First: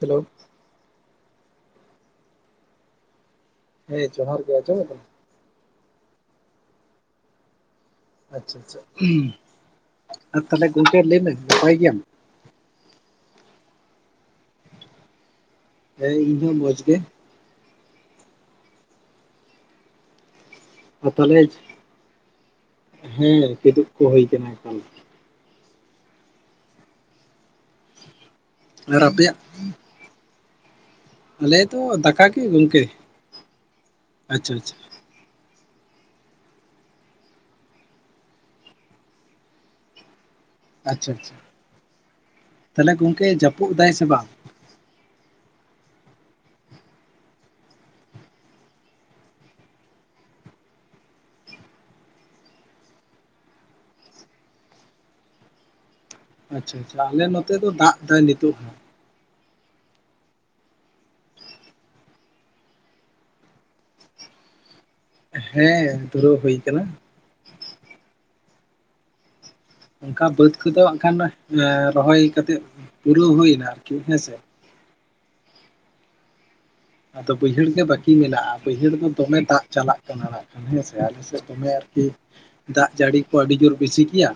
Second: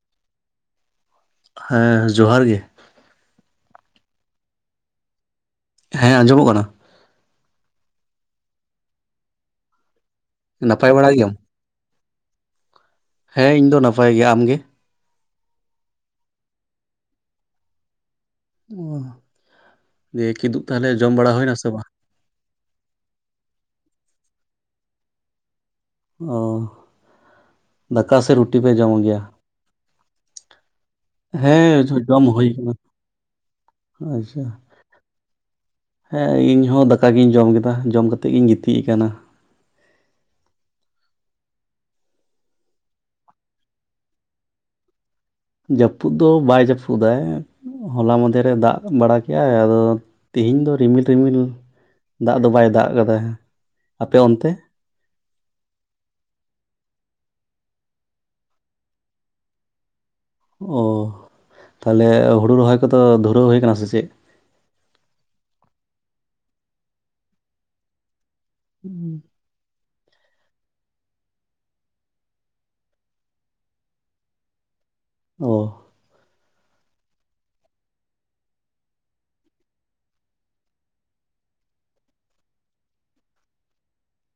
Hello. ᱦᱮᱸ ᱡᱚᱦᱟᱨ ᱜᱮ᱾ ᱦᱮᱸ ᱡᱚᱦᱟᱨ ᱜᱮ, ᱟᱸᱡᱚᱢ ᱠᱟᱱᱟ? ᱦᱮᱸ ᱟᱸᱡᱚᱢᱚᱜ ᱠᱟᱱᱟ᱾ ᱟᱪᱪᱷᱟ ᱟᱪᱪᱷᱟ, ᱛᱟᱦᱚᱞᱮ ᱱᱟᱯᱟᱭ ᱜᱚᱝᱠᱮ ᱵᱟᱲᱟ ᱞᱟᱹᱭ ᱢᱮ ᱜᱮᱭᱟᱢ? ᱱᱟᱯᱟᱭ ᱜᱮᱭᱟᱢ? ᱦᱮᱸ ᱤᱧ ᱫᱚ ᱱᱟᱯᱟᱭ ᱜᱮᱭᱟ᱾ ᱟᱢ ᱜᱮ? ᱦᱮᱸ ᱤᱧ ᱦᱚ ᱢᱚᱸᱡᱽ ᱜᱮ᱾ ᱚ ᱫᱤᱭᱮ ᱠᱤᱫᱩᱵ ᱛᱟᱦᱚᱞᱮ ᱡᱚᱢ ᱵᱟᱲᱟ ᱦᱩᱭ ᱱᱟ ᱥᱮ ᱵᱟᱝ? ᱦᱮᱸ ᱠᱤᱫᱩᱵ ᱠᱚ ᱦᱩᱭ ᱠᱟᱱᱟ ᱮᱠᱷᱚᱱ᱾ ᱚ ᱫᱟᱠᱟ ᱥᱮᱫ ᱨᱩᱴᱤ ᱯᱮ ᱟᱨ ᱡᱚᱢᱚᱜ ᱜᱮᱭᱟ? ᱟᱯᱮᱭᱟᱜ ᱟᱞᱮ ᱫᱚ ᱦᱮᱸ ᱡᱚᱢ ᱫᱟᱠᱟ ᱜᱮ ᱦᱩᱭ ᱠᱟᱱᱟ, ᱜᱚᱝᱠᱮ ᱟᱪᱪᱷᱟ᱾ ᱦᱮᱸ ᱤᱧ ᱦᱚ ᱫᱟᱠᱟ ᱜᱤᱧ ᱡᱚᱢ ᱠᱮᱫᱟ ᱡᱚᱢ ᱠᱟᱛᱮᱫ ᱜᱤᱧ ᱜᱤᱛᱤᱡ ᱠᱟᱱᱟ᱾ ᱟᱪᱪᱷᱟ ᱟᱪᱪᱷᱟ᱾ ᱛᱟᱦᱞᱮ ᱜᱚᱝᱠᱮ ᱡᱟᱹᱯᱩᱫ ᱫᱟᱭ ᱥᱮ ᱵᱟᱝ? ᱡᱟᱹᱯᱩᱫ ᱫᱚ ᱵᱟᱭ ᱡᱟᱹᱯᱩᱫᱟᱭ ᱦᱚᱞᱟ ᱢᱟᱫᱷᱮᱨ ᱮ ᱫᱟᱜ ᱵᱟᱲᱟ ᱠᱮᱭᱟᱭ, ᱟᱫᱚ ᱛᱮᱤᱦᱮᱤᱧ ᱫᱚ ᱨᱤᱢᱤᱞᱻ ᱨᱤᱢᱤᱞ ᱫᱟᱜ ᱫᱚ ᱵᱟᱭ ᱫᱟᱜ ᱠᱟᱫᱟ, ᱟᱯᱮ ᱚᱱᱛᱮ? ᱟᱪᱪᱷᱟ ᱟᱪᱪᱷᱟ, ᱟᱞᱮ ᱱᱚᱛᱮ ᱫᱚ ᱫᱟᱜ ᱫᱟᱭ ᱱᱤᱛᱳ ᱦᱚᱸ᱾ ᱚ ᱛᱟᱦᱚᱞᱮ ᱦᱩᱲᱩ ᱨᱚᱦᱚᱭ ᱠᱚᱫᱚ ᱫᱷᱩᱨᱟᱹᱣ ᱦᱩᱭ ᱠᱟᱱᱟ ᱥᱮ ᱪᱮᱫ? ᱦᱮᱸ ᱫᱷᱩᱨᱟᱹᱣ ᱦᱩᱭ ᱠᱟᱱᱟ᱾ ᱦᱩᱸ᱾ ᱚᱱᱠᱟ ᱵᱟᱹᱫᱽ ᱠᱚᱫᱚ ᱦᱟᱸᱜ ᱠᱷᱟᱱ ᱨᱚᱦᱚᱭ ᱠᱟᱛᱮᱜ ᱯᱩᱨᱟᱹᱣ ᱦᱩᱭᱱᱟ ᱟᱨᱠᱤ ᱦᱮᱸᱥᱮ᱾ ᱚ᱾ ᱟᱫᱚ ᱵᱟᱹᱭᱦᱟᱹᱲ ᱜᱮ ᱵᱟᱹᱠᱤ ᱢᱮᱱᱟᱜᱼᱟ, ᱵᱟᱹᱭᱦᱟᱹᱲ ᱫᱚ ᱫᱚᱢᱮ ᱫᱟᱜ ᱪᱟᱞᱟᱜ ᱠᱟᱱᱟ᱾ ᱦᱮᱸᱥᱮ ᱟᱞᱮᱥᱮᱫ ᱫᱚᱢᱮ ᱟᱨᱠᱤ ᱫᱟᱜ ᱡᱟᱹᱲᱤ ᱠᱚ ᱟᱹᱰᱤ ᱡᱳᱨ ᱵᱮᱥᱤ ᱜᱮᱭᱟ,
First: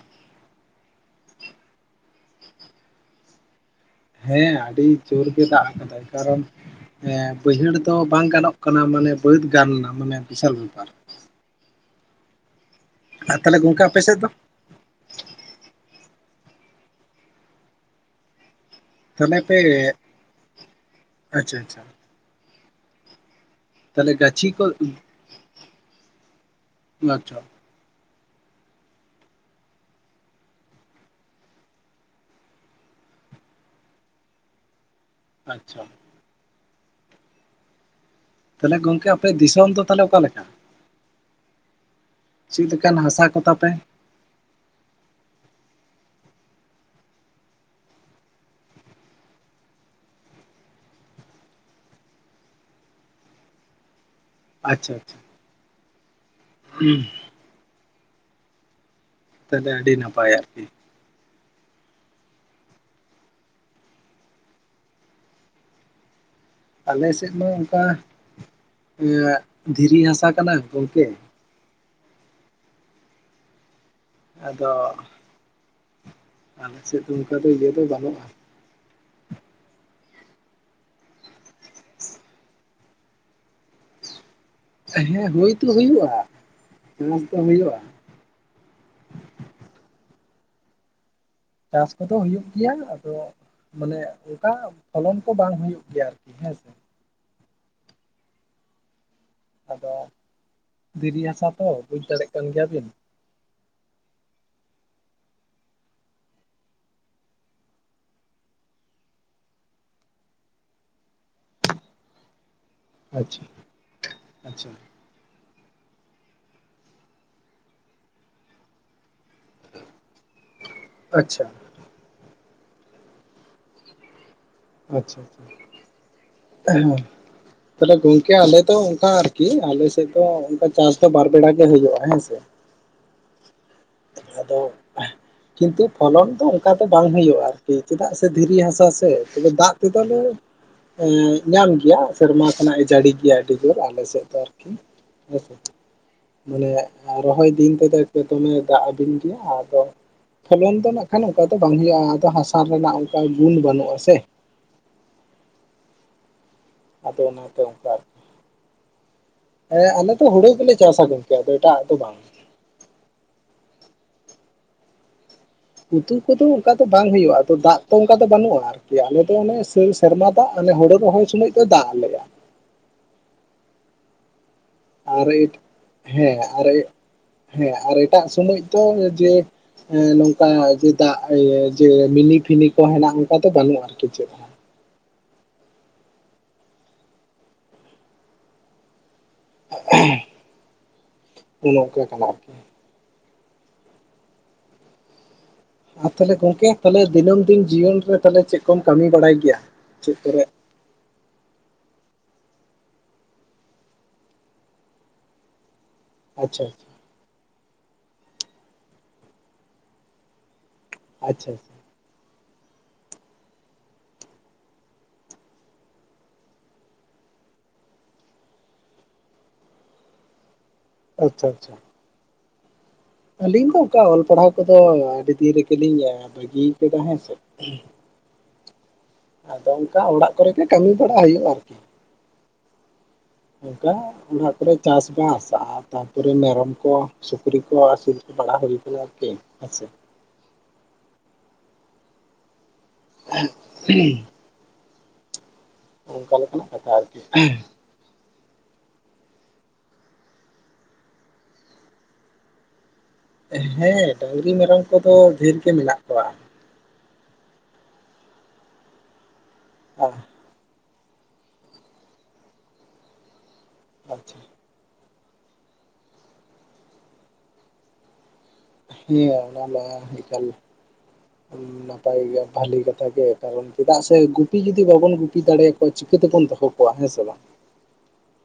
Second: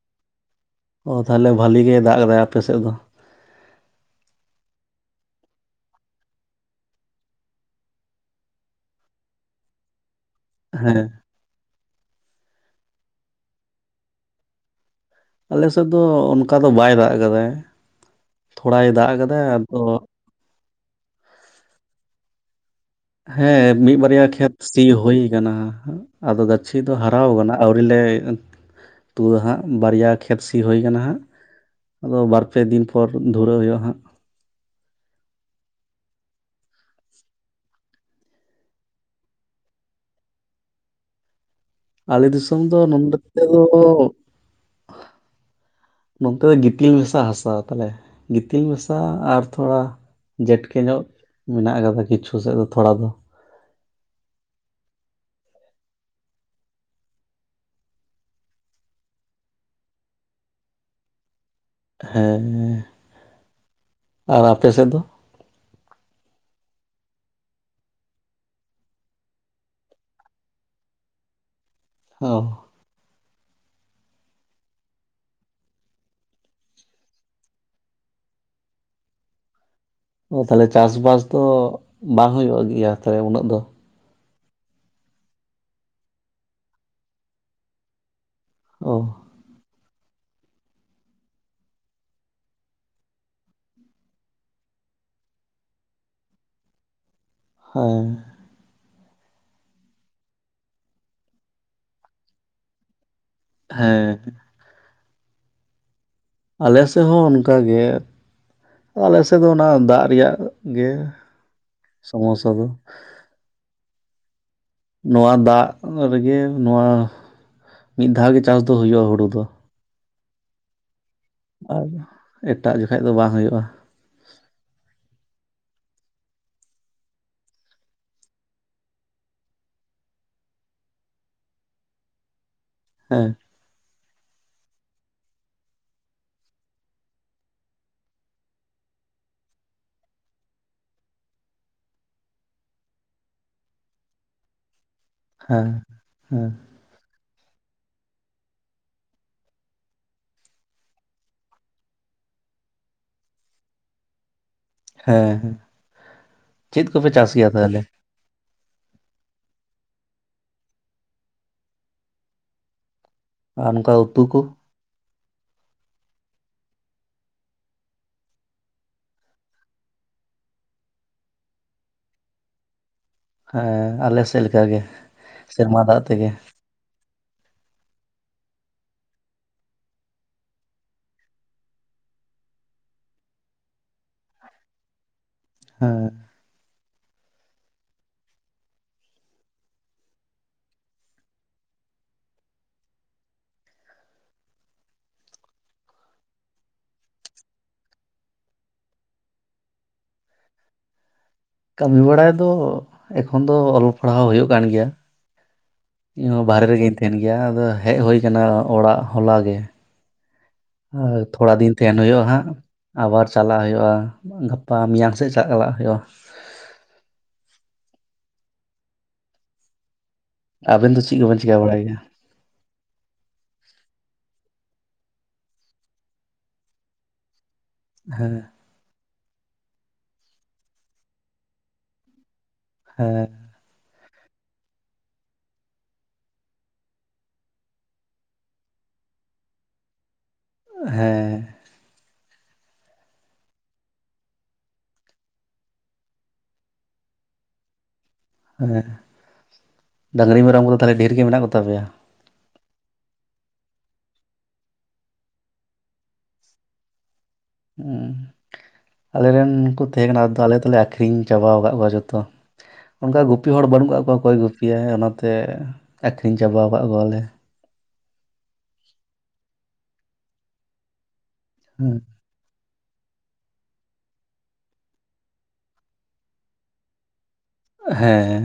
ᱚ ᱛᱟᱦᱚᱞᱮ ᱵᱷᱟᱹᱞᱤ ᱜᱮ ᱫᱟᱜ ᱠᱟᱫᱟ ᱟᱯᱮ ᱥᱮᱫ ᱫᱚ᱾ ᱦᱮᱸ ᱟᱹᱰᱤ ᱡᱳᱨ ᱜᱮ ᱫᱟᱜ ᱠᱟᱫᱟᱭ, ᱠᱟᱨᱚᱱ ᱦᱮᱸ ᱵᱟᱹᱭᱦᱟᱹᱲ ᱫᱚ ᱵᱟᱝ ᱜᱟᱱᱚᱜ ᱠᱟᱱᱟ, ᱢᱟᱱᱮ ᱵᱟᱹᱫ ᱜᱟᱱᱟ ᱢᱟᱱᱮ ᱵᱤᱥᱟᱞ ᱵᱮᱯᱟᱨ᱾ ᱦᱮᱸ ᱟᱨ ᱛᱟᱦᱚᱞᱮ ᱜᱚᱝᱠᱮ ᱟᱯᱮ ᱥᱮᱫ ᱫᱚ? ᱟᱞᱮ ᱥᱮᱫ ᱫᱚ ᱚᱱᱠᱟ ᱫᱚ ᱵᱟᱭ ᱫᱟᱜ ᱠᱟᱫᱟᱭ᱾ ᱛᱷᱚᱲᱟᱭ ᱫᱟᱜ ᱛᱚᱞ ᱠᱟᱫᱟᱭ ᱯᱮ ᱟᱫᱚ ᱟᱪᱪᱷᱟ ᱟᱪᱪᱷᱟ᱾ ᱦᱮᱸ ᱢᱤᱫ ᱛᱟᱦᱚᱞᱮ ᱵᱟᱨᱭᱟ ᱜᱟᱹᱪᱷᱤ ᱠᱷᱮᱛ ᱠᱚ ᱥᱤ ᱦᱩᱭ ᱠᱟᱱᱟ, ᱟᱫᱚ ᱜᱟᱹᱪᱷᱤ ᱫᱚ ᱦᱟᱨᱟᱣ ᱟᱪᱪᱷᱟ ᱠᱟᱱᱟ᱾ ᱟᱹᱣᱨᱤᱞᱮ ᱛᱩᱫᱟ ᱦᱟᱸᱜ ᱵᱟᱨᱭᱟ ᱠᱷᱮᱛ ᱥᱤ ᱦᱩᱭ ᱠᱟᱱᱟ ᱦᱟᱸᱜ᱾ ᱟᱫᱚ ᱵᱟᱨ ᱯᱮ ᱫᱤᱱ ᱯᱚᱨ ᱫᱷᱩᱨᱟᱹᱣ ᱦᱩᱭᱩᱜᱼᱟ ᱦᱟᱸᱜ᱾ ᱟᱪᱪᱷᱟ᱾ ᱛᱟᱦᱚᱞᱮ ᱜᱚᱝᱠᱮ ᱟᱯᱮ ᱫᱤᱥᱚᱢ ᱫᱚ ᱛᱟᱦᱚᱞᱮ ᱚᱠᱟ ᱞᱮᱠᱟ? ᱟᱞᱮ ᱫᱤᱥᱚᱢ ᱪᱮᱫ ᱫᱚ ᱞᱮᱠᱟᱱ ᱱᱚᱸᱰᱮ ᱦᱟᱥᱟ ᱠᱚ ᱛᱟᱯᱮ ᱫᱚ ᱱᱚᱛᱮ ᱫᱚ ᱜᱤᱛᱤᱞ ᱢᱮᱥᱟ ᱦᱟᱥᱟ ᱛᱟᱞᱮ ᱜᱤᱛᱤᱞ ᱢᱮᱥᱟ ᱟᱨ ᱛᱷᱚᱲᱟ ᱡᱮᱴᱠᱮ ᱧᱚᱜ ᱢᱮᱱᱟᱜ ᱠᱟᱫᱟ ᱠᱤᱪᱷᱩ ᱥᱮᱫ ᱫᱚ ᱛᱷᱚᱲᱟ ᱫᱚ᱾ ᱟᱪᱪᱷᱟ ᱟᱪᱪᱷᱟ᱾ ᱦᱩᱸ, ᱛᱟᱦᱚᱞᱮ ᱫᱚ ᱟᱹᱰᱤ ᱱᱟᱯᱟᱭᱟ ᱟᱨᱠᱤ᱾ ᱦᱮᱸ, ᱟᱨ ᱟᱯᱮ ᱥᱮᱫ ᱫᱚ? ᱟᱞᱮᱥᱮᱫ ᱫᱚ ᱚᱱᱠᱟ, ᱮᱜ ᱫᱷᱤᱨᱤ ᱦᱟᱥᱟ ᱠᱟᱱᱟ ᱜᱚᱝᱠᱮ᱾ ᱳᱦᱸ ᱟᱫᱚ ᱟᱞᱮ ᱥᱮᱫ ᱚᱱᱠᱟ ᱫᱚ ᱤᱭᱟᱹ ᱫᱚ ᱵᱟᱹᱱᱩᱜᱼᱟ᱾ ᱚ ᱛᱟᱦᱚᱞᱮ ᱪᱟᱥᱵᱟᱥ ᱫᱚ, ᱵᱟᱝ ᱦᱳᱭᱳᱜ ᱜᱮᱭᱟ, ᱛᱟᱦᱞᱮ ᱩᱱᱟᱹᱜ ᱫᱚ? ᱦᱮᱸ ᱦᱳᱭᱛᱚ ᱦᱳᱭᱳᱜᱼᱟ, ᱱᱚᱛᱮ ᱦᱳᱭᱳᱜᱼᱟ᱾ ᱚ, ᱪᱟᱥ ᱠᱚᱫᱚ ᱦᱳᱭᱩᱜ ᱜᱮᱭᱟ, ᱟᱫᱚ ᱢᱟᱱᱮ ᱚᱱᱠᱟ ᱯᱷᱚᱞᱚᱱ ᱠᱚ, ᱵᱟᱝ ᱦᱳᱭᱩᱜ ᱜᱮᱭᱟ ᱟᱨᱠᱤ ᱦᱮᱸᱥᱮ᱾ ᱦᱮᱸ, ᱟᱫᱚ ᱫᱤᱨᱤ ᱦᱟᱥᱟ ᱛᱚ, ᱵᱩᱡ ᱫᱟᱲᱮᱭᱟᱜ ᱠᱟᱱ ᱜᱮᱭᱟᱵᱤᱱ᱾ ᱦᱮᱸ, ᱟᱞᱮ ᱥᱮᱫ ᱦᱚᱸ ᱚᱱᱠᱟᱜᱮ᱾ ᱟᱞᱮ ᱥᱮᱫ ᱫᱚ, ᱚᱱᱟ ᱫᱟᱜ ᱨᱮᱭᱟᱜ ᱜᱮ ᱥᱚᱢᱚᱥᱟ ᱫᱚ᱾ ᱟᱪᱪᱷᱟ, ᱟᱪᱪᱷᱟ᱾ ᱱᱚᱣᱟ ᱫᱟᱜ ᱨᱮᱜᱮ ᱱᱚᱣᱟ, ᱢᱤᱫ ᱫᱷᱟᱣ ᱜᱮ ᱪᱟᱥ ᱫᱚ ᱦᱳᱭᱳᱜᱼᱟ, ᱦᱳᱲᱳ ᱫᱚ᱾ ᱟᱪᱪᱷᱟ, ᱟᱨ ᱮᱴᱟᱜ ᱡᱚᱠᱷᱟᱡ ᱫᱚ, ᱵᱟᱝ ᱦᱳᱭᱳᱜᱼᱟ᱾ ᱟᱪᱪᱷᱟ, ᱦᱮᱸ᱾ ᱛᱟᱦᱞᱮ ᱜᱚᱝᱠᱮ ᱟᱞᱮ ᱫᱚ ᱚᱱᱠᱟ ᱟᱨᱠᱤ, ᱟᱞᱮ ᱥᱮᱫ ᱫᱚ ᱚᱱᱠᱟ ᱪᱟᱥ ᱫᱚ ᱵᱟᱨ ᱵᱮᱲᱟ ᱜᱮ ᱦᱳᱭᱳᱜᱼᱟ ᱦᱮᱸᱥᱮ᱾ ᱦᱮᱸ, ᱟᱫᱚ ᱠᱤᱱᱛᱩ ᱯᱷᱚᱞᱚᱱ ᱫᱚ ᱚᱱᱠᱟ ᱫᱚ ᱵᱟᱝ ᱦᱳᱭᱳᱜᱼᱟ ᱟᱨᱠᱤ, ᱪᱮᱫᱟᱜ ᱥᱮ ᱫᱷᱤᱨᱤ ᱦᱟᱥᱟ ᱥᱮ ᱫᱟᱜ ᱛᱮᱫᱚ ᱞᱮ ᱧᱟᱢ ᱜᱮᱭᱟ ᱥᱮᱨᱢᱟ ᱠᱷᱚᱱᱟᱜ ᱮ ᱡᱟᱹᱲᱤ ᱜᱮᱭᱟ, ᱟᱹᱰᱤ ᱡᱳᱨ ᱟᱞᱮ ᱥᱮᱫ ᱫᱚ ᱟᱨᱠᱤ᱾ ᱦᱮᱸᱥᱮ, ᱦᱮᱸ ᱦᱮᱸ ᱢᱟᱱᱮ ᱨᱚᱦᱚᱭ ᱫᱤᱱ ᱛᱮᱫᱚ ᱫᱚᱢᱮ ᱫᱟᱜ ᱟᱵᱤᱱ ᱜᱮᱭᱟ ᱟᱫᱚ ᱯᱷᱚᱞᱚᱱ ᱫᱚ ᱱᱟᱜ ᱠᱷᱟᱱ ᱚᱱᱠᱟ ᱫᱚ ᱵᱟᱝ ᱦᱳᱭᱳᱜᱼᱟ, ᱟᱫᱚ ᱦᱟᱥᱟ ᱨᱮᱱᱟᱜ ᱚᱱᱠᱟ ᱜᱩᱱ ᱵᱟᱹᱱᱩᱜᱼᱟ ᱥᱮ᱾ ᱦᱮᱸ ᱦᱮᱸ, ᱪᱮᱫ ᱠᱚᱯᱮ ᱟᱫᱚ ᱪᱟᱥ ᱜᱮᱭᱟ ᱚᱱᱟᱛᱮ ᱛᱟᱦᱚᱞᱮ? ᱚᱱᱠᱟ ᱦᱮᱸ ᱟᱞᱮᱫᱚ ᱦᱳᱲᱳ ᱜᱮᱞᱮ ᱪᱟᱥᱟ, ᱜᱚᱝᱠᱮ ᱟᱫᱚ ᱮᱴᱟᱜ ᱫᱚ ᱵᱟᱝ? ᱟᱨ ᱚᱱᱠᱟ ᱩᱛᱩ ᱠᱚ? ᱩᱛᱩ ᱠᱚᱫᱚ ᱚᱱᱠᱟ ᱫᱚ ᱵᱟᱝ ᱦᱳᱭᱳᱜᱼᱟ, ᱟ ᱫᱟᱜ ᱛᱚ ᱚᱱᱠᱟ ᱫᱚ ᱵᱟᱹᱱᱩᱜᱼᱟ ᱟᱨᱠᱤ, ᱟᱞᱮ ᱫᱚ ᱚᱱᱮ ᱥᱤᱱᱥ ᱥᱮᱨᱢᱟ ᱫᱟᱜ ᱦᱳᱲᱳ ᱨᱚᱦᱚᱭ ᱥᱳᱚᱢᱚᱭ ᱫᱚ ᱫᱟᱜ ᱟᱞᱮᱭᱟ᱾ ᱦᱮᱸ ᱟᱞᱮ ᱥᱮᱫ ᱞᱮᱠᱟ ᱜᱮ᱾ ᱟᱨᱮ ᱥᱮᱨᱢᱟ ᱫᱟᱜ ᱛᱮᱜᱮ ᱦᱮᱸ ᱟᱨᱮ ᱦᱮᱸ ᱟᱨ ᱮᱴᱟᱜ ᱥᱚᱢᱚᱭ ᱫᱚ ᱡᱮ ᱱᱚᱝᱠᱟ ᱡᱮ ᱫᱟᱜ ᱡᱮ ᱢᱤᱱᱤ ᱯᱷᱤᱱᱤ ᱠᱚ ᱦᱮᱱᱟᱜᱼᱟ, ᱚᱱᱠᱟ ᱫᱚ ᱵᱟᱹᱱᱩᱜ ᱟᱨᱠᱤ ᱪᱮᱫ ᱦᱚᱸ᱾ ᱦᱮᱸ, ᱚᱱᱮ ᱚᱱᱠᱟ ᱠᱟᱱᱟ ᱟᱨᱠᱤ᱾ ᱟᱨ ᱛᱟᱦᱚᱞᱮ ᱜᱚᱝᱠᱮ ᱛᱟᱦᱚᱞᱮ ᱫᱤᱱᱟᱹᱢ ᱫᱤᱱ ᱡᱤᱭᱚᱱ ᱨᱮ, ᱛᱟᱦᱞᱮ ᱪᱮᱫ ᱠᱚᱢ ᱠᱟᱹᱢᱤ ᱵᱟᱲᱟᱭ ᱜᱮᱭᱟ ᱪᱮᱫ ᱠᱚᱨᱮ᱾ ᱠᱟᱹᱢᱤ ᱵᱟᱲᱟᱭ ᱫᱚ, ᱮᱠᱷᱚᱱ ᱫᱚ ᱚᱞ ᱯᱟᱲᱦᱟᱣ ᱦᱳᱭᱳᱜ ᱠᱟᱱ ᱜᱮᱭᱟ᱾ ᱤᱧᱦᱚᱸ ᱟᱪᱪᱷᱟ ᱵᱟᱨᱦᱨᱮ ᱟᱪᱪᱷᱟ ᱨᱮᱜᱮᱧ ᱛᱟᱦᱮᱱ ᱜᱮᱭᱟ, ᱟᱫᱚ ᱦᱮᱡ ᱦᱳᱭ ᱠᱟᱱᱟ ᱚᱲᱟᱜ ᱦᱚᱞᱟᱜᱮ᱾ ᱟᱨ ᱟᱪᱪᱷᱟ ᱛᱷᱚᱲᱟ ᱫᱤᱱ ᱛᱮᱦᱮᱱ ᱦᱳᱭᱳᱜᱼᱟ ᱦᱟᱸᱜ, ᱟᱵᱟᱨ ᱪᱟᱞᱟᱜ ᱦᱳᱭᱳᱜᱼᱟ ᱜᱟᱯᱟ ᱢᱮᱭᱟᱝ ᱥᱮᱫ ᱪᱟ ᱞᱟᱜ ᱦᱳᱭᱳᱜᱼᱟ᱾ ᱟᱵᱮᱱ ᱫᱚ ᱪᱮᱜ ᱠᱚᱵᱮᱱ ᱟᱪᱪᱷᱟ ᱪᱤᱠᱟᱹ ᱟᱪᱪᱷᱟ ᱵᱟᱲᱟᱭ ᱜᱮᱭᱟ? ᱟᱹᱞᱤᱧ ᱫᱚ ᱚᱝᱠᱟ ᱚᱞ ᱯᱟᱲᱦᱟᱣ ᱠᱚᱫᱚ ᱟᱹᱰᱤ ᱫᱤᱱ ᱨᱮᱜᱮᱞᱤᱧ ᱵᱟᱹᱜᱤᱭ ᱠᱮᱫᱟ ᱦᱮᱸᱥᱮ᱾ ᱦᱮᱸ ᱟᱫᱚ ᱚᱝᱠᱟ ᱚᱲᱟᱜ ᱠᱚᱨᱮᱜᱮ ᱠᱟᱢᱤ ᱵᱟᱲᱟ ᱦᱩᱭᱩᱜᱼᱟ ᱟᱨᱠᱤ᱾ ᱦᱮᱸ ᱚᱝᱠᱟ ᱚᱲᱟᱜ ᱠᱚᱨᱮ ᱪᱟᱥᱵᱟᱥᱼᱟ ᱛᱟᱯᱚᱨᱮ ᱢᱮᱨᱚᱢ ᱠᱚ ᱥᱩᱠᱨᱤ ᱠᱚ ᱟᱥᱩᱞ ᱵᱟᱲᱟ ᱦᱳᱭ ᱠᱟᱱᱟ ᱟᱨᱠᱤ ᱦᱮᱥᱮ᱾ ᱦᱮᱸ [unintelligible] ᱚᱝᱠᱟ ᱞᱮᱠᱟᱱᱟᱜ ᱠᱟᱛᱷᱟ ᱟᱨᱠᱤ᱾ ᱦᱮᱸ ᱰᱟᱝᱨᱤ ᱢᱮᱨᱚᱢ ᱠᱚᱫᱚ ᱛᱟᱦᱚᱞᱮ ᱰᱷᱮᱨ ᱜᱮ ᱢᱮᱱᱟᱜ ᱠᱚᱛᱟ ᱯᱮᱭᱟ? ᱦᱮᱸ ᱰᱟᱝᱨᱤ ᱢᱮᱨᱚᱢ ᱠᱚᱫᱚ ᱰᱷᱮᱨ ᱜᱮ ᱢᱮᱱᱟᱜ ᱠᱚᱣᱟ᱾ ᱦᱩᱸ ᱟᱞᱮᱨᱮᱱᱠᱩ ᱛᱟᱦᱮᱸ ᱠᱟᱱᱟ ᱟᱫᱩ ᱟᱞᱮ ᱫᱚᱞᱮ ᱟ ᱠᱷᱨᱤᱧ ᱪᱟᱵᱟᱣ ᱠᱟᱜ ᱠᱚᱣᱟ ᱡᱷᱚᱛᱚ ᱚᱝᱠᱟ ᱜᱩᱯᱤ ᱦᱚᱲ ᱠᱚ ᱵᱟᱹᱱᱩᱜ ᱠᱟᱜ ᱠᱚᱣᱟ ᱚᱠᱚᱭ ᱟᱪᱪᱷᱟ ᱜᱩᱯ ᱯᱤᱭᱟᱭ ᱚᱱᱟᱛᱮ ᱟᱠᱷᱨᱤᱧ ᱪᱟᱵᱟᱣ ᱠᱟᱜ ᱠᱚᱣᱟᱞᱮ᱾ ᱦᱮᱸ ᱚᱱᱟ ᱢᱟ ᱮᱠᱟᱞ ᱦᱮᱸ ᱱᱟᱯᱟᱭ ᱜᱮᱭᱟ ᱵᱷᱟᱞᱤ ᱠᱟᱛᱷᱟ ᱜᱮ᱾ ᱠᱟᱨᱚᱱ ᱪᱮᱫᱟᱜ ᱥᱮ ᱜᱩᱯᱤ ᱡᱩᱫᱤ ᱵᱟᱵᱚᱱ ᱜᱩᱯᱤ ᱫᱟᱲᱮᱭᱟᱠᱚᱣᱟ ᱪᱤᱠᱟᱹ ᱛᱮᱵᱚᱱ ᱫᱚᱦᱚ ᱠᱚᱣᱟ ᱦᱮᱸ ᱥᱮ ᱵᱟᱝ᱾ ᱦᱮᱸ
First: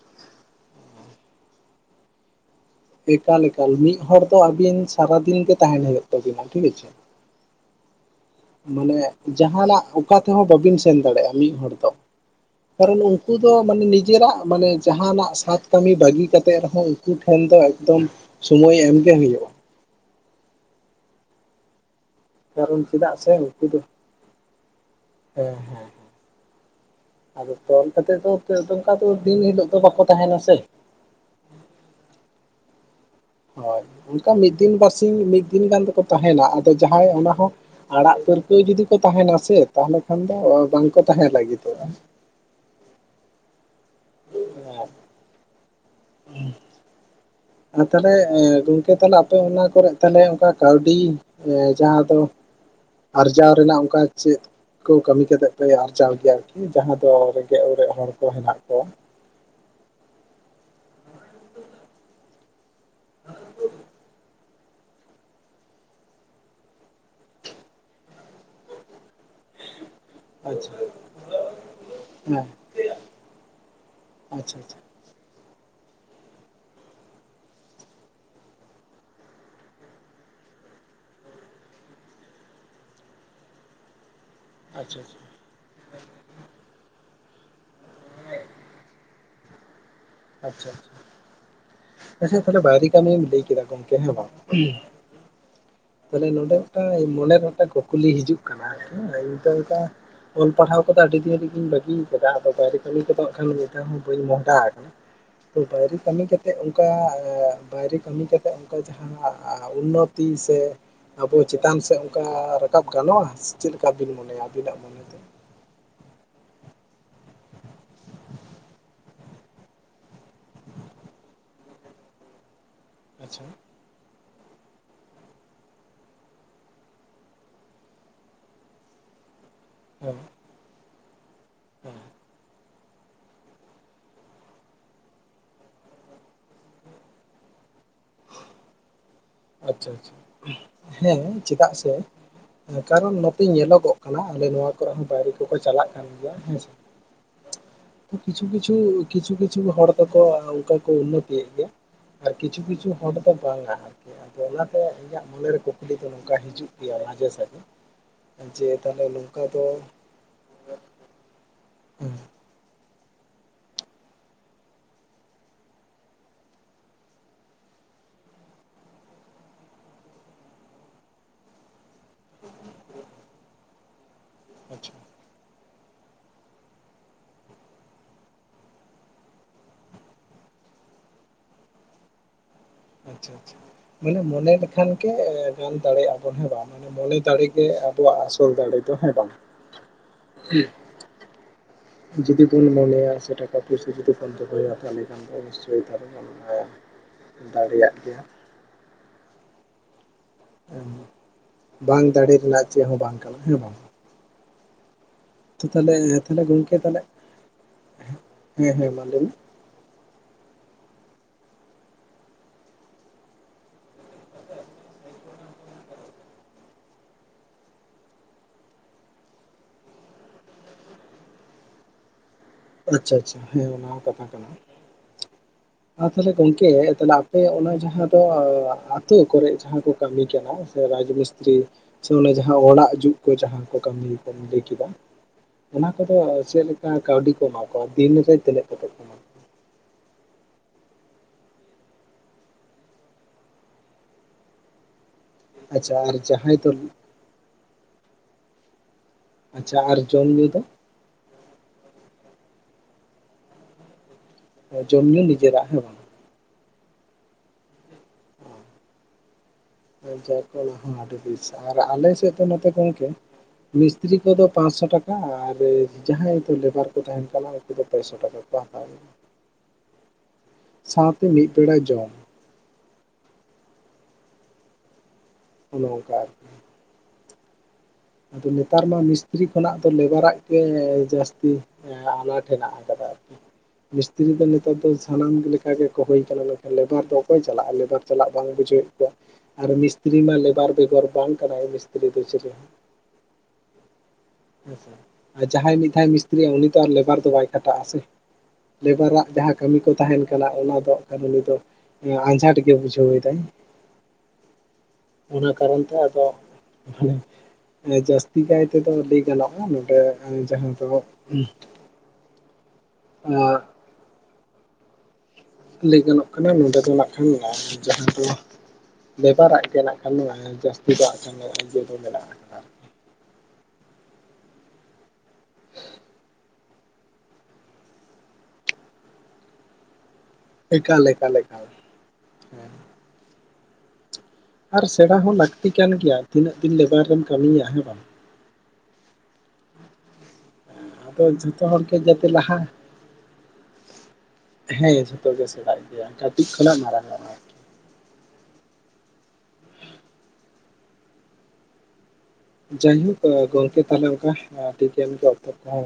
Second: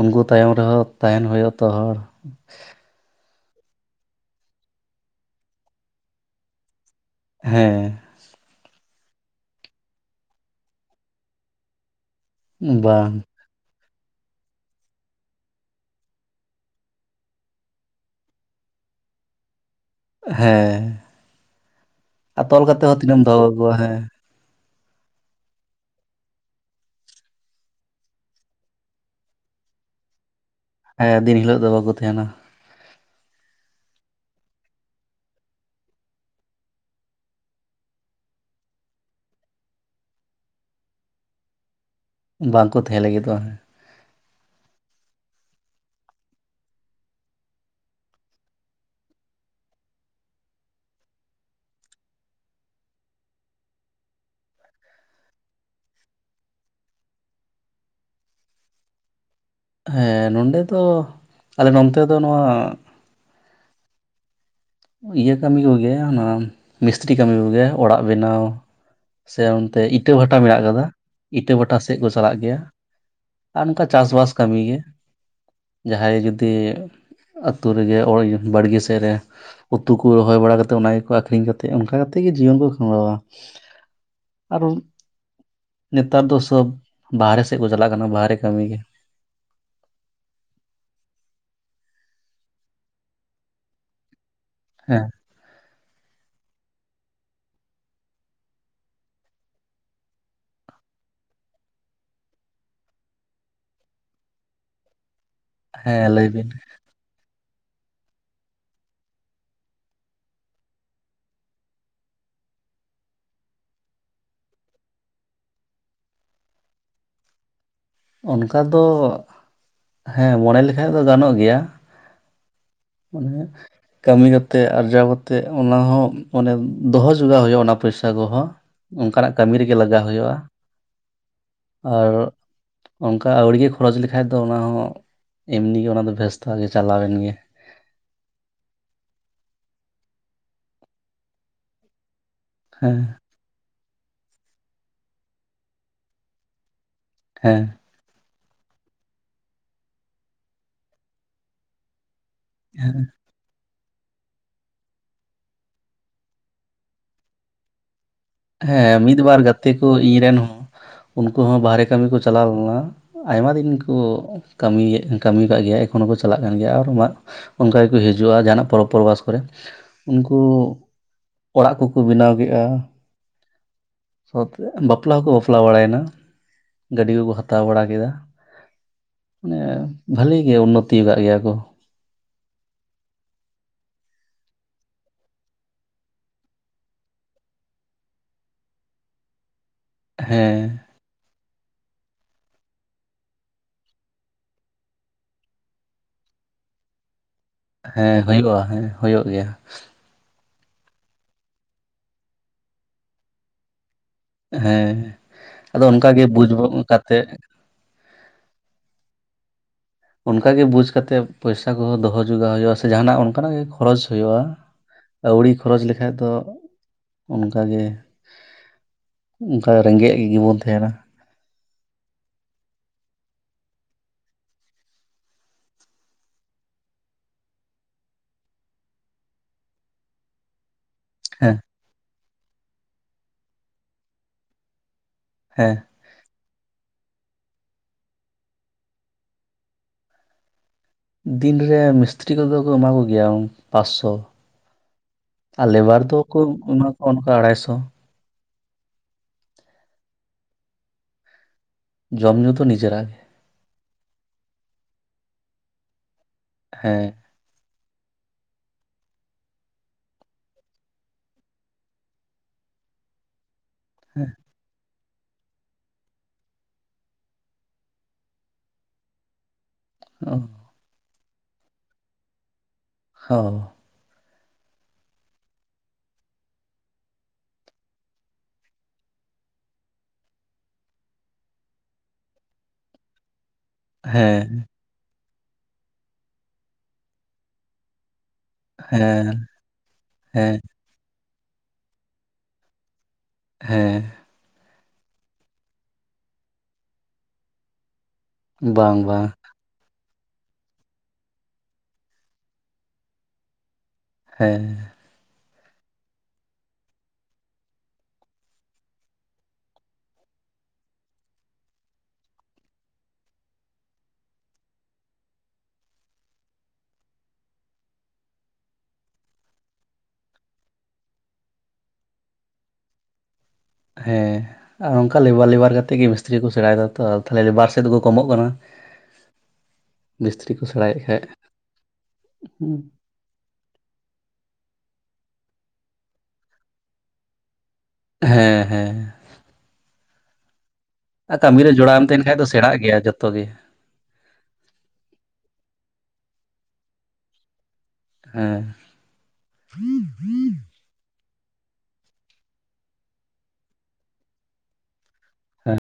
ᱩᱱᱠᱩ ᱛᱟᱭᱚᱢ ᱨᱮᱦᱚᱸ ᱛᱟᱦᱮᱱ ᱦᱩᱭᱩᱜ ᱟᱛᱚ ᱦᱚᱲ᱾ [unintelligible] ᱮᱠᱟᱞ ᱮᱠᱟᱞ ᱢᱤᱫ ᱦᱚᱲ ᱫᱚ ᱟᱵᱤᱱ ᱥᱟᱨᱟᱫᱤᱱ ᱜᱮ ᱛᱟᱦᱮᱱ ᱦᱳᱭᱳᱱ ᱛᱟᱵᱤᱱᱟ [unintelligible] ᱦᱮᱸ ᱢᱟᱱᱮ ᱡᱟᱦᱟᱱᱟᱜ ᱚᱠᱟ ᱛᱮᱦᱚᱸ ᱵᱟᱵᱤᱱ ᱥᱮᱱ ᱫᱟᱲᱮᱜᱼᱟ ᱢᱤᱫᱦᱚᱲ ᱫᱚ ᱠᱟᱨᱚᱱ ᱵᱟᱝ ᱩᱝᱠᱩ ᱫᱚ ᱢᱟᱱᱮ ᱱᱤᱡᱮᱨᱟᱜ ᱢᱟᱱᱮ ᱡᱟᱦᱟᱱᱟᱜ ᱥᱟᱛ ᱠᱟᱢᱤ ᱵᱟᱹᱜᱤ ᱠᱟ ᱠᱟᱛᱮᱫ ᱨᱮᱦᱚ ᱩᱱᱠᱩ ᱴᱷᱮᱱ ᱫᱚ ᱮᱠᱫᱚᱢ ᱥᱳᱢᱳ ᱮᱢᱜᱮ ᱦᱳᱭᱳᱜᱼᱟ ᱾ ᱦᱮᱸ ᱟᱨ ᱛᱚᱞ ᱠᱟᱨᱚᱱ ᱠᱟᱛᱮ ᱦᱚᱸ ᱪᱮᱫᱟᱜ ᱛᱤᱱᱟᱹᱜ ᱮᱢ ᱥᱮ ᱫᱚᱦᱚ ᱩᱱᱠᱩ ᱠᱟᱠᱚᱣᱟ ᱫᱚ ᱦᱮᱸ᱾ ᱦᱮᱸ ᱦᱮᱸ ᱟᱫᱚ ᱛᱚᱞ ᱠᱟᱛᱮᱜ ᱫᱚ ᱚᱝᱠᱟ ᱫᱚ ᱫᱤᱱ ᱦᱤᱞᱳᱜ ᱫᱚ ᱵᱟᱠᱚ ᱛᱟᱦᱮᱱᱟ ᱥᱮ? ᱦᱮᱸ ᱫᱤᱱ ᱦᱤᱞᱳᱜ ᱫᱚ ᱵᱟᱠᱚ ᱛᱟᱦᱮᱱᱟ᱾ ᱦᱳᱭ ᱚᱱᱠᱟ ᱢᱤᱫ ᱫᱤᱱ ᱵᱟᱨᱥᱤ ᱢᱤᱫ ᱫᱤᱱ ᱜᱟᱱ ᱫᱚᱠᱚ ᱛᱟᱦᱮᱱᱟ ᱟᱫᱚ ᱡᱟᱦᱟᱸᱭ ᱚᱱᱟ ᱦᱚᱸ ᱟᱲᱟᱜ ᱯᱟᱹᱨᱠᱟᱹᱣ ᱡᱩᱫᱤ ᱠᱚ ᱛᱟᱦᱮᱱᱟᱥ ᱛᱟᱦᱚᱞᱮ ᱠᱷᱟᱱ ᱫᱚ ᱵᱟᱝᱠᱚ ᱛᱟᱦᱮᱸᱱ ᱞᱟᱹᱜᱤᱫᱚᱜᱼᱟ᱾ ᱵᱟᱝᱠᱚ ᱛᱟᱦᱮᱸ ᱞᱟᱹᱜᱤᱫᱚᱜᱼᱟ ᱦᱮᱸ᱾ [unintelligible] ᱟᱨ ᱛᱟᱦᱚᱞᱮ ᱮᱸ ᱜᱚᱝᱠᱮ ᱛᱟᱦᱞᱮ ᱟᱯᱮ ᱚᱱᱟ ᱠᱚᱨᱮ ᱛᱟᱦᱚᱞᱮ ᱚᱱᱠᱟ ᱠᱟᱹᱣᱰᱤ ᱮᱸ ᱡᱟᱦᱟᱸ ᱫᱚ ᱟᱨᱡᱟᱣ ᱨᱮᱱᱟᱜ ᱚᱝᱠᱟ ᱪᱮᱫ ᱠᱚ ᱠᱟᱹᱢᱤ ᱠᱟᱛᱮᱜ ᱯᱮ ᱟᱨᱡᱟᱣ ᱜᱮᱭᱟ ᱟᱨᱠᱤ ᱡᱟᱦᱟᱸ ᱫᱚ ᱨᱮᱸᱜᱮᱡ ᱚᱨᱮᱡ ᱦᱚᱲ ᱠᱚ ᱦᱮᱱᱟᱜ ᱠᱚᱣᱟ? ᱦᱮᱸ ᱱᱚᱸᱰᱮ ᱫᱚ ᱟᱞᱮ ᱱᱚᱱᱛᱮ ᱫᱚ ᱱᱚᱣᱟ [unintelligible] ᱤᱭᱟᱹ ᱠᱟᱹᱢᱤ ᱠᱚᱜᱮ ᱚᱱᱟ ᱢᱤᱥᱛᱨᱤ ᱠᱟᱹᱢᱤ ᱠᱚᱜᱮ ᱚᱲᱟᱜ ᱵᱮᱱᱟᱣ᱾ ᱥᱮ ᱚᱱᱛᱮ ᱤᱴᱟᱹ ᱵᱷᱟᱴᱟ ᱢᱮᱱᱟᱜ ᱟᱪᱪᱷᱟ ᱠᱟᱫᱟ ᱤᱴᱟᱹ ᱵᱷᱟᱴᱟ ᱥᱮᱫ ᱠᱚ ᱥᱟᱞᱟᱜ ᱦᱮᱸ ᱜᱮᱭᱟ᱾ ᱟᱨ ᱱᱚᱝᱠᱟ ᱪᱟᱥᱵᱟᱥ ᱟᱪᱪᱷᱟ ᱟᱪᱪᱷᱟ ᱠᱟᱹᱢᱤ ᱜᱮ᱾ ᱡᱟᱦᱟᱭ ᱡᱩᱫᱤ ᱟᱹᱛᱩ ᱨᱮᱜᱮ ᱳᱭ ᱵᱟᱲᱜᱤ ᱥᱮᱜ ᱨᱮ ᱩᱛᱩ ᱠᱚ ᱨᱚᱦᱚᱭ ᱵᱟᱲᱟᱠᱟᱛᱮᱜ ᱚᱱᱟ ᱜᱮᱠᱚ ᱟᱠᱷᱨᱤᱧ ᱠᱟᱛᱮᱫ ᱚᱱᱠᱟ ᱠᱟᱛᱮᱫ ᱜᱮ ᱡᱤᱭᱚᱱ ᱠᱚ ᱠᱷᱟᱱᱰᱟᱣᱟ᱾ ᱟᱨᱚ ᱟᱪᱪᱷᱟ ᱱᱮᱛᱟᱨ ᱫᱚ ᱥᱚᱵ ᱵᱟᱦᱨᱮ ᱥᱮᱜ ᱠᱚ ᱪᱟᱞᱟᱜ ᱠᱟᱱᱟ ᱵᱟᱦᱨᱮ ᱠᱟᱢᱤ ᱜᱮ᱾ ᱟᱪᱪᱷᱟ ᱟᱪᱪᱷᱟ, ᱟᱪᱪᱷᱟ ᱛᱟᱦᱚᱞᱮ ᱵᱟᱭᱨᱮ ᱠᱟᱢᱤᱢ ᱞᱟᱹᱭ ᱠᱮᱫᱟ ᱜᱚᱝᱠᱮ ᱦᱮᱸ ᱵᱟᱝ? ᱦᱮᱸ ᱛᱟᱦᱚᱞᱮ ᱱᱚᱰᱮ ᱢᱤᱴᱟᱝ ᱢᱚᱱᱮᱨᱮ ᱢᱤᱫᱴᱟᱝ ᱠᱩᱠᱞᱤ ᱦᱤᱡᱩᱜ ᱠᱟᱱᱟ [unintelligible] ᱚᱞ ᱯᱟᱲᱦᱟᱣ ᱠᱚᱫᱚ ᱟᱹᱰᱤ ᱫᱤᱱ ᱨᱤᱜᱤᱧ ᱵᱟᱹᱜᱤ ᱟᱠᱟᱫᱟ ᱟᱫᱚ ᱵᱟᱭᱨᱮ ᱠᱟᱹᱢᱤ ᱠᱚᱫᱚ ᱮᱠᱷᱟᱱ ᱢᱤᱫ ᱫᱷᱟᱣ ᱦᱚᱸ ᱵᱟᱹᱧ ᱢᱚᱦᱰᱟ ᱟᱠᱟᱱᱟ ᱾ ᱛᱚ ᱵᱟᱭᱨᱮ ᱦᱮᱸ ᱠᱟᱹᱢᱤ ᱞᱟᱹᱭ ᱵᱤᱱ ᱠᱟᱛᱮᱫ ᱚᱱ ᱚᱱᱠᱟ ᱵᱟᱭᱨᱮ ᱠᱟᱹᱢᱤ ᱠᱟᱛᱮᱜ ᱚᱱᱠᱟ ᱡᱟᱦᱟᱸ ᱩᱱᱱᱚᱛᱤ ᱥᱮ ᱟᱵᱚ ᱪᱮᱛᱟᱱ ᱥᱮᱜ ᱚᱱᱠᱟ ᱨᱟᱠᱟᱵ ᱜᱟᱱᱚᱜᱼᱟ ᱥᱮ ᱪᱮᱜ ᱞᱮᱠᱟ ᱵᱤᱱ ᱢᱚᱱᱮᱭᱟ ᱟᱵᱤᱱᱟᱜ ᱢᱚᱱᱮᱛᱮ ᱾ ᱚᱱᱠᱟ ᱫᱚ ᱦᱮᱸ ᱢᱚᱸᱬᱮ ᱞᱮᱠᱟᱡ ᱫᱚ ᱜᱟᱱᱚᱜ ᱜᱮᱭᱟ ᱾ ᱢᱟᱱᱮ ᱟᱪᱪᱷᱟ ᱠᱟᱹᱢᱤ ᱠᱟᱛᱮ ᱟᱨᱡᱟᱣ ᱠᱟᱛᱮ ᱚᱱᱟ ᱦᱚᱸ ᱢᱟᱱᱮ ᱫᱚᱦᱚ ᱡᱚᱜᱟᱣ ᱦᱩᱭᱩᱜᱼᱟ ᱚᱱᱟ ᱯᱚᱭᱥᱟ ᱠᱚ ᱦᱚᱸ ᱾ ᱚᱱᱠᱟᱱᱟᱜ ᱠᱟᱹᱢᱤ ᱨᱮᱜᱮ ᱞᱟᱜᱟᱣ ᱦᱮᱸ ᱦᱩᱭᱩᱜᱼᱟ ᱦᱮᱸ ᱟᱨ ᱚᱱᱠᱟ ᱟᱹᱣᱲᱤ ᱜᱮ ᱠᱷᱚᱨᱚᱪ ᱞᱮᱠᱷᱟᱡ ᱫᱚ ᱚᱱᱟ ᱦᱚᱸ ᱮᱢᱱᱤ ᱜᱮ ᱚᱱᱟ ᱫᱚ ᱵᱷᱮᱥᱛᱟ ᱜᱮ ᱪᱟᱞᱟᱣ ᱮᱱ ᱜᱮᱭᱟ ᱾ ᱟᱪᱪᱷᱟ ᱟᱪᱪᱷᱟ ᱦᱮᱸ ᱪᱮᱫᱟᱜ ᱥᱮ ᱦᱮᱸ ᱠᱟᱨᱚᱱ ᱱᱚ ᱛᱮ ᱧᱮᱞᱚᱜᱚᱜ ᱠᱟᱱᱟ ᱟᱞᱮ ᱱᱚᱣᱟ ᱠᱚᱨᱮ ᱦᱚᱸ ᱵᱟᱭᱨᱮ ᱠᱚᱠᱚ ᱪᱟᱞᱟᱜ ᱠᱟᱱ ᱜᱮᱭᱟ ᱦᱮᱸᱥᱮ ᱾ ᱦᱮᱸ ᱠᱤᱪᱷᱩ ᱠᱤᱪᱷᱩ ᱠᱤᱪᱷᱩ ᱠᱤᱪᱷᱩ ᱦᱚᱲ ᱫᱚᱠᱚ ᱚᱱᱠᱟ ᱠᱚ ᱩᱱᱱᱚᱛᱤᱭᱮᱜ ᱜᱮᱭᱟ ᱾ ᱟᱨ ᱠᱤᱪᱷᱩ ᱠᱤᱪᱷᱩ ᱦᱚᱲ ᱫᱚ ᱵᱟᱝᱟ ᱾ ᱟᱫᱚ ᱚᱱᱟᱛᱮ ᱤᱧᱟᱹᱜ ᱢᱚᱱᱮᱨᱮ ᱠᱩᱠᱞᱤ ᱫᱚ ᱱᱚᱝᱠᱟ ᱦᱤᱡᱩᱜ ᱜᱮᱭᱟ ᱢᱟᱡᱮ ᱥᱟᱡᱷᱮ ᱾ ᱦᱮᱸ ᱢᱤᱫ ᱵᱟᱨ ᱜᱟᱛᱮ ᱠᱚ ᱤᱧ ᱨᱮᱱ ᱩᱱᱠᱩ ᱦᱚᱸ ᱵᱟᱦᱨᱮ ᱠᱟᱹᱢᱤ ᱠᱚ ᱪᱟᱞᱟᱣ ᱱᱚᱣᱟ ᱟᱭᱢᱟ ᱫᱤᱱ ᱜᱮᱠᱚ ᱠᱟᱹᱢᱤᱭᱮᱜ ᱠᱟᱹᱢᱤ ᱠᱟᱜ ᱜᱮᱭᱟ ᱮᱠᱷᱚᱱᱚ ᱠᱚ ᱪᱟᱞᱟᱜ ᱠᱟᱱ ᱜᱮᱭᱟ ᱟᱨ ᱚᱱᱠᱟ ᱜᱮᱠᱚ ᱦᱤᱡᱩᱜᱼᱟ ᱡᱟᱦᱟᱸ ᱱᱟᱜ ᱯᱚᱨᱚᱵᱽ ᱯᱚᱨᱚᱵᱽ ᱯᱚᱨᱵᱟᱥ ᱠᱚᱨᱮ ᱩᱱᱠᱩ ᱚᱲᱟᱜ ᱠᱚᱠᱚ ᱵᱮᱱᱟᱣ ᱠᱮᱜᱼᱟ ᱾ ᱥᱟᱶᱛᱮ ᱟᱪᱪᱷᱟ ᱵᱟᱯᱞᱟ ᱦᱚᱸᱠᱚ ᱵᱟᱯᱞᱟ ᱵᱟᱲᱟᱭᱱᱟ ᱜᱟᱹᱰᱤ ᱠᱚᱠᱚ ᱦᱟᱛᱟᱣ ᱵᱟᱲᱟ ᱠᱮᱫᱟ ᱾ ᱢᱟᱱᱮ ᱵᱷᱟᱹᱞᱤ ᱜᱮ ᱩᱱᱱᱚᱛᱤᱣ ᱠᱟᱜ ᱜᱮᱭᱟ ᱠᱚ ᱾ ᱟᱪᱪᱷᱟ ᱟᱪᱪᱷᱟ ᱢᱟᱱᱮ ᱢᱚᱱᱮ ᱞᱮᱠᱷᱟᱱ ᱜᱮ ᱜᱟᱱ ᱫᱟᱲᱮᱭᱟᱜᱼᱟ ᱵᱚᱱ ᱦᱮᱸ ᱵᱟᱝ ᱾ ᱢᱚᱱᱮ ᱫᱟᱲᱮ ᱜᱮ ᱟᱵᱚᱣᱟᱜ ᱟᱥᱚᱞ ᱫᱟᱲᱮ ᱫᱚ ᱦᱮᱸ ᱵᱟᱝ ᱾ ᱦᱮᱸ ᱡᱩᱫᱤ ᱵᱚᱱ ᱢᱚᱱᱮᱭᱟ ᱥᱮ ᱴᱟᱠᱟ ᱯᱩᱭᱥᱟ ᱡᱩᱫᱤ ᱵᱚᱱ ᱫᱚᱦᱚᱭᱟ ᱛᱟᱦᱚᱞᱮ ᱠᱷᱟᱱ ᱫᱚ ᱚᱵᱚᱥᱥᱳᱭ ᱜᱟᱱᱚᱜ-ᱟ ᱾ ᱦᱮᱸ ᱦᱩᱭᱩᱜᱼᱟ ᱦᱮᱸ ᱦᱩᱭᱩᱜ ᱜᱮᱭᱟ ᱾ ᱵᱟᱝ ᱫᱟᱲᱮ ᱨᱮᱱᱟᱜ ᱪᱮᱜ ᱦᱚᱸ ᱵᱟᱝ ᱠᱟᱱᱟ ᱦᱮᱸ ᱵᱟᱝ ᱾ ᱦᱮᱸ ᱟᱫᱚ ᱚᱱᱠᱟ ᱛᱟᱦᱚᱞᱮ ᱜᱮ ᱛᱟᱦᱚᱞᱮ ᱵᱩᱡᱽ ᱜᱚᱝᱠᱮ ᱵᱩᱱ ᱛᱟᱦᱚᱞᱮ ᱠᱟᱛᱮᱜ ᱦᱮᱸ ᱦᱮᱸ ᱢᱟ ᱞᱟᱹᱭ ᱢᱮ ᱾ ᱚᱱᱠᱟ ᱜᱮ ᱵᱩᱡᱽ ᱠᱟᱛᱮᱜ ᱯᱚᱭᱥᱟ ᱠᱚᱦᱚᱸ ᱫᱚᱦᱚ ᱡᱚᱜᱟᱣ ᱦᱩᱭᱩᱜᱼᱟ ᱥᱮ ᱡᱟᱦᱟᱱᱟᱜ ᱚᱱᱠᱟᱱᱟᱜ ᱜᱮ ᱠᱷᱚᱨᱚᱪ ᱦᱩᱭᱩᱜᱼᱟ ᱾ ᱟᱹᱣᱲᱤ ᱠᱷᱚᱨᱚᱪ ᱞᱮᱠᱷᱟᱡ ᱫᱚ ᱚᱱᱠᱟ ᱜᱮ ᱾ ᱚᱱᱠᱟ ᱨᱮᱸᱜᱮᱡ ᱜᱮᱵᱚᱱ ᱛᱮᱦᱮᱱᱟ ᱾ ᱟᱪᱪᱷᱟ ᱟᱪᱪᱷᱟ ᱦᱮᱸ ᱚᱱᱟ ᱦᱚᱸ ᱠᱟᱛᱷᱟ ᱠᱟᱱᱟ ᱾ [inaudible] ᱟᱨ ᱛᱟᱦᱚᱞᱮ ᱜᱚᱝᱠᱮ ᱛᱟᱦᱚᱞᱮ ᱟᱯᱮ ᱚᱱᱟ ᱡᱟᱦᱟᱸ ᱫᱚ ᱟᱛᱳ ᱠᱚᱨᱮ ᱡᱟᱦᱟᱸ ᱠᱚ ᱠᱟᱹᱢᱤ ᱠᱟᱱᱟ ᱾ ᱨᱟᱡᱽ ᱢᱤᱥᱛᱨᱤ ᱦᱮᱸ ᱥᱮ ᱚᱱᱮ ᱡᱟᱦᱟᱸ ᱚᱲᱟᱜ ᱡᱩᱫ ᱠᱚ ᱡᱟᱦᱟᱸᱭ ᱠᱚ ᱠᱟᱹᱢᱤᱭᱟ ᱠᱚᱢ ᱞᱟᱹᱭ ᱠᱮᱫᱟ ᱦᱮᱸ ᱾ ᱚᱱᱟ ᱠᱚᱫᱚ ᱪᱮᱜ ᱞᱮᱠᱟ ᱠᱟᱹᱣᱰᱤ ᱠᱚ ᱮᱢᱟ ᱠᱚᱣᱟ ᱫᱤᱱ ᱨᱮ ᱛᱤᱱᱟᱹᱜ ᱠᱟᱛᱮᱜ ᱾ ᱫᱤᱱ ᱨᱮ ᱢᱤᱥᱛᱨᱤ ᱠᱚᱫᱚ ᱠᱚ ᱮᱢᱟ ᱠᱚᱜᱮᱭᱟ ᱯᱟᱸᱥᱥᱚ ᱾ ᱟᱨ ᱟᱪᱪᱷᱟ ᱞᱮᱵᱟᱨ ᱫᱚ ᱠᱚ ᱡᱟᱦᱟᱸᱭ ᱫᱚ ᱮᱢᱟ ᱠᱚᱣᱟ ᱚᱱᱠᱟ ᱟᱲᱟᱭᱥᱚ ᱾ ᱟᱪᱪᱷᱟ ᱟᱨ ᱡᱚᱢ ᱧᱩ ᱫᱚ ᱾ ᱡᱚᱢᱼᱧᱩ ᱫᱚ ᱱᱤᱡᱮᱨᱟᱜ ᱜᱮ ᱾ ᱡᱚᱢ ᱧᱩ ᱱᱤᱡᱮᱨᱟᱜ ᱦᱮᱸ ᱵᱟᱝ ᱾ ᱦᱮᱸ ᱦᱳᱭ [unintelligible] ᱦᱚᱸ ᱟᱹᱰᱤ ᱵᱮᱥ ᱟᱨ ᱟᱞᱮ ᱥᱮᱫ ᱫᱚ ᱱᱚᱛᱮ ᱜᱚᱢᱠᱮ ᱢᱤᱥᱛᱨᱤ ᱦᱮᱸ ᱠᱚᱫᱚ ᱯᱟᱥᱥᱚ ᱴᱟᱠᱟ ᱟᱨ ᱡᱟᱦᱟᱸᱭ ᱫᱚ ᱞᱮᱵᱟᱨ ᱠᱚ ᱛᱟᱦᱮᱱ ᱠᱟᱱᱟ ᱩᱱᱠᱩ ᱫᱚ ᱯᱮᱥᱚ ᱴᱟᱠᱟ ᱠᱚ ᱦᱟᱛᱟᱣᱮᱜ-ᱟ᱾ [inaudible] ᱥᱟᱶᱛᱮ ᱢᱤᱫ ᱵᱮᱲᱟ ᱡᱚᱢ, ᱦᱳᱸ, ᱦᱳᱭ ᱚᱝᱠᱟ ᱟᱨᱠᱤ, ᱟᱫᱚ ᱱᱮᱛᱟᱨ ᱢᱟ ᱢᱤᱥᱛᱨᱤ ᱠᱷᱚᱱᱟᱜ ᱫᱚ ᱞᱮᱵᱟᱨᱟᱜ ᱜᱮ ᱡᱟᱹᱥᱛᱤ, ᱟᱱᱟᱴ ᱦᱮᱱᱟᱜ ᱟᱠᱟᱫᱟ ᱟᱨᱠᱤ, ᱢᱤᱥᱛᱨᱤ ᱫᱚ ᱦᱮᱸ ᱱᱮᱛᱟᱨ ᱫᱚ ᱥᱟᱱᱟᱢ ᱞᱮᱠᱟ ᱜᱮ ᱠᱚ ᱦᱩᱭ ᱠᱟᱱᱟ ᱢᱮᱱᱠᱷᱟᱱ ᱞᱮᱵᱟᱨ ᱫᱚ ᱚᱠᱚᱭ ᱪᱟᱞᱟᱜᱼᱟ? ᱞᱮᱵᱟᱨ ᱪᱟᱞᱟᱜ ᱵᱟᱝ ᱵᱩᱡᱷᱟᱹᱣᱮᱫ ᱠᱚᱣᱟ ᱦᱮᱸ ᱟᱨ ᱢᱤᱥᱛᱨᱤ ᱢᱟ ᱦᱮᱸ ᱞᱮᱵᱟᱨ ᱵᱮᱜᱚᱨ ᱵᱟᱝ ᱠᱟᱱᱟᱭ ᱢᱤᱥᱛᱨᱤ ᱫᱚ ᱪᱮᱞᱮ ᱦᱚᱸ ᱦᱮᱸᱻᱮ ᱟᱪᱪᱷᱟ ᱟᱨ ᱡᱟᱦᱟᱸᱭ ᱢᱤᱫ ᱫᱷᱟᱣ ᱢᱤᱥᱛᱤᱨᱤᱜ-ᱟ ᱩᱱᱤ ᱫᱚ ᱟᱨ ᱞᱮᱵᱟᱨ ᱫᱚ ᱵᱟᱭ ᱠᱷᱟᱴᱟᱜ ᱟᱥᱮ, ᱵᱟᱝ ᱵᱟᱝ ᱞᱮᱵᱟᱨᱟᱜ ᱡᱟᱦᱟᱸ ᱠᱟᱹᱢᱤ ᱠᱚ ᱛᱟᱦᱮᱱ ᱠᱟᱱᱟ ᱚᱱᱟ ᱫᱚ ᱟᱜ-ᱠᱷᱟᱱ ᱩᱱᱤ ᱫᱚ ᱟᱸᱡᱷᱟᱴ ᱜᱮ ᱵᱩᱡᱷᱟᱹᱣᱮᱫᱟᱭ, ᱦᱮᱸᱻᱮ ᱚᱱᱟ ᱠᱟᱨᱚᱱ ᱛᱮ ᱟᱫᱚ ᱦᱟᱱᱮ ᱡᱟᱹᱛᱤ ᱠᱟᱭ ᱛᱮ ᱫᱚ ᱧᱮᱞᱚᱜ-ᱟ ᱱᱚᱸᱰᱮ ᱡᱟᱸᱦᱟᱱ ᱵᱮᱜᱚᱨ, [inaudible] ᱞᱟᱹᱭ ᱜᱟᱱᱚᱜ ᱠᱟᱱᱟ ᱱᱚᱸᱰᱮ ᱫᱚ [inaudible] ᱡᱟᱦᱟᱸ ᱫᱚ ᱞᱮᱵᱟᱨᱟᱜ ᱜᱮ ᱱᱟᱜ ᱠᱷᱟᱱ ᱡᱟᱹᱥᱛᱤ ᱫᱚ ᱟᱜ-ᱠᱷᱟᱱ ᱤᱭᱟᱹ ᱢᱮᱱᱟᱜ ᱟᱠᱟᱫᱟ ᱾ ᱦᱮᱸᱻ ᱚᱝᱠᱟ ᱞᱮᱵᱟᱨ ᱞᱮᱵᱟᱨ ᱠᱟ ᱠᱟᱛᱮᱫ ᱜᱮ ᱢᱤᱥᱛᱨᱤ ᱠᱚ ᱥᱮᱬᱟᱭᱮᱫᱟ ᱛᱚ ᱛᱟᱦᱞᱮ ᱞᱮᱵᱟᱨ ᱥᱮᱫ ᱫᱚᱠᱚ ᱠᱚᱢᱚᱜ ᱠᱟᱱᱟ᱾ ᱢᱤᱥᱛᱨᱤ ᱠᱚ ᱥᱮᱬᱟᱭᱮᱜ ᱮᱠᱟᱞ ᱠᱷᱟᱡ, ᱮᱠᱟᱞ ᱮᱠᱟᱞ ᱦᱩ ᱦᱮᱸ ᱟᱨ ᱥᱮᱬᱟ ᱦᱚᱸ ᱞᱟᱹᱠᱛᱤ ᱠᱟᱱ ᱜᱮᱭᱟ ᱛᱤᱱᱟᱹᱜ ᱫᱤᱱ ᱞᱮᱵᱟᱨᱮᱢ ᱠᱟᱹᱢᱤᱭᱟ ᱦᱮᱸ ᱵᱟᱝ? ᱦᱮᱸ ᱦᱮᱸ, ᱟᱫᱚ ᱟᱨ ᱠᱟᱹᱢᱤ ᱡᱷᱚᱛᱚ ᱨᱮ ᱦᱚᱲ ᱜᱮ ᱡᱚᱲᱟᱣᱮᱢ ᱛᱟᱦᱮᱱ ᱡᱟᱛᱮ ᱠᱷᱟᱡ ᱫᱚ ᱞᱟᱦᱟ ᱥᱮᱬᱟᱜ ᱜᱮᱭᱟ ᱡᱚᱛᱚ ᱜᱮ ᱦᱮᱸ ᱡᱷᱚᱛᱚ ᱜᱮ ᱥᱮᱬᱟᱭᱮᱫ ᱜᱮᱭᱟ ᱠᱟᱹᱛᱤᱡ ᱠᱷᱚᱱᱟᱜ ᱢᱟᱨᱟᱝ ᱦᱮᱸ, ᱡᱟᱭᱦᱩᱠ ᱜᱚᱝᱠᱮ ᱛᱟᱦᱚᱞᱮ ᱚᱱᱠᱟ ᱟᱹᱵᱤ ᱜᱮᱱ ᱜᱮ ᱚᱠᱛᱚ ᱠᱟᱦᱚᱸ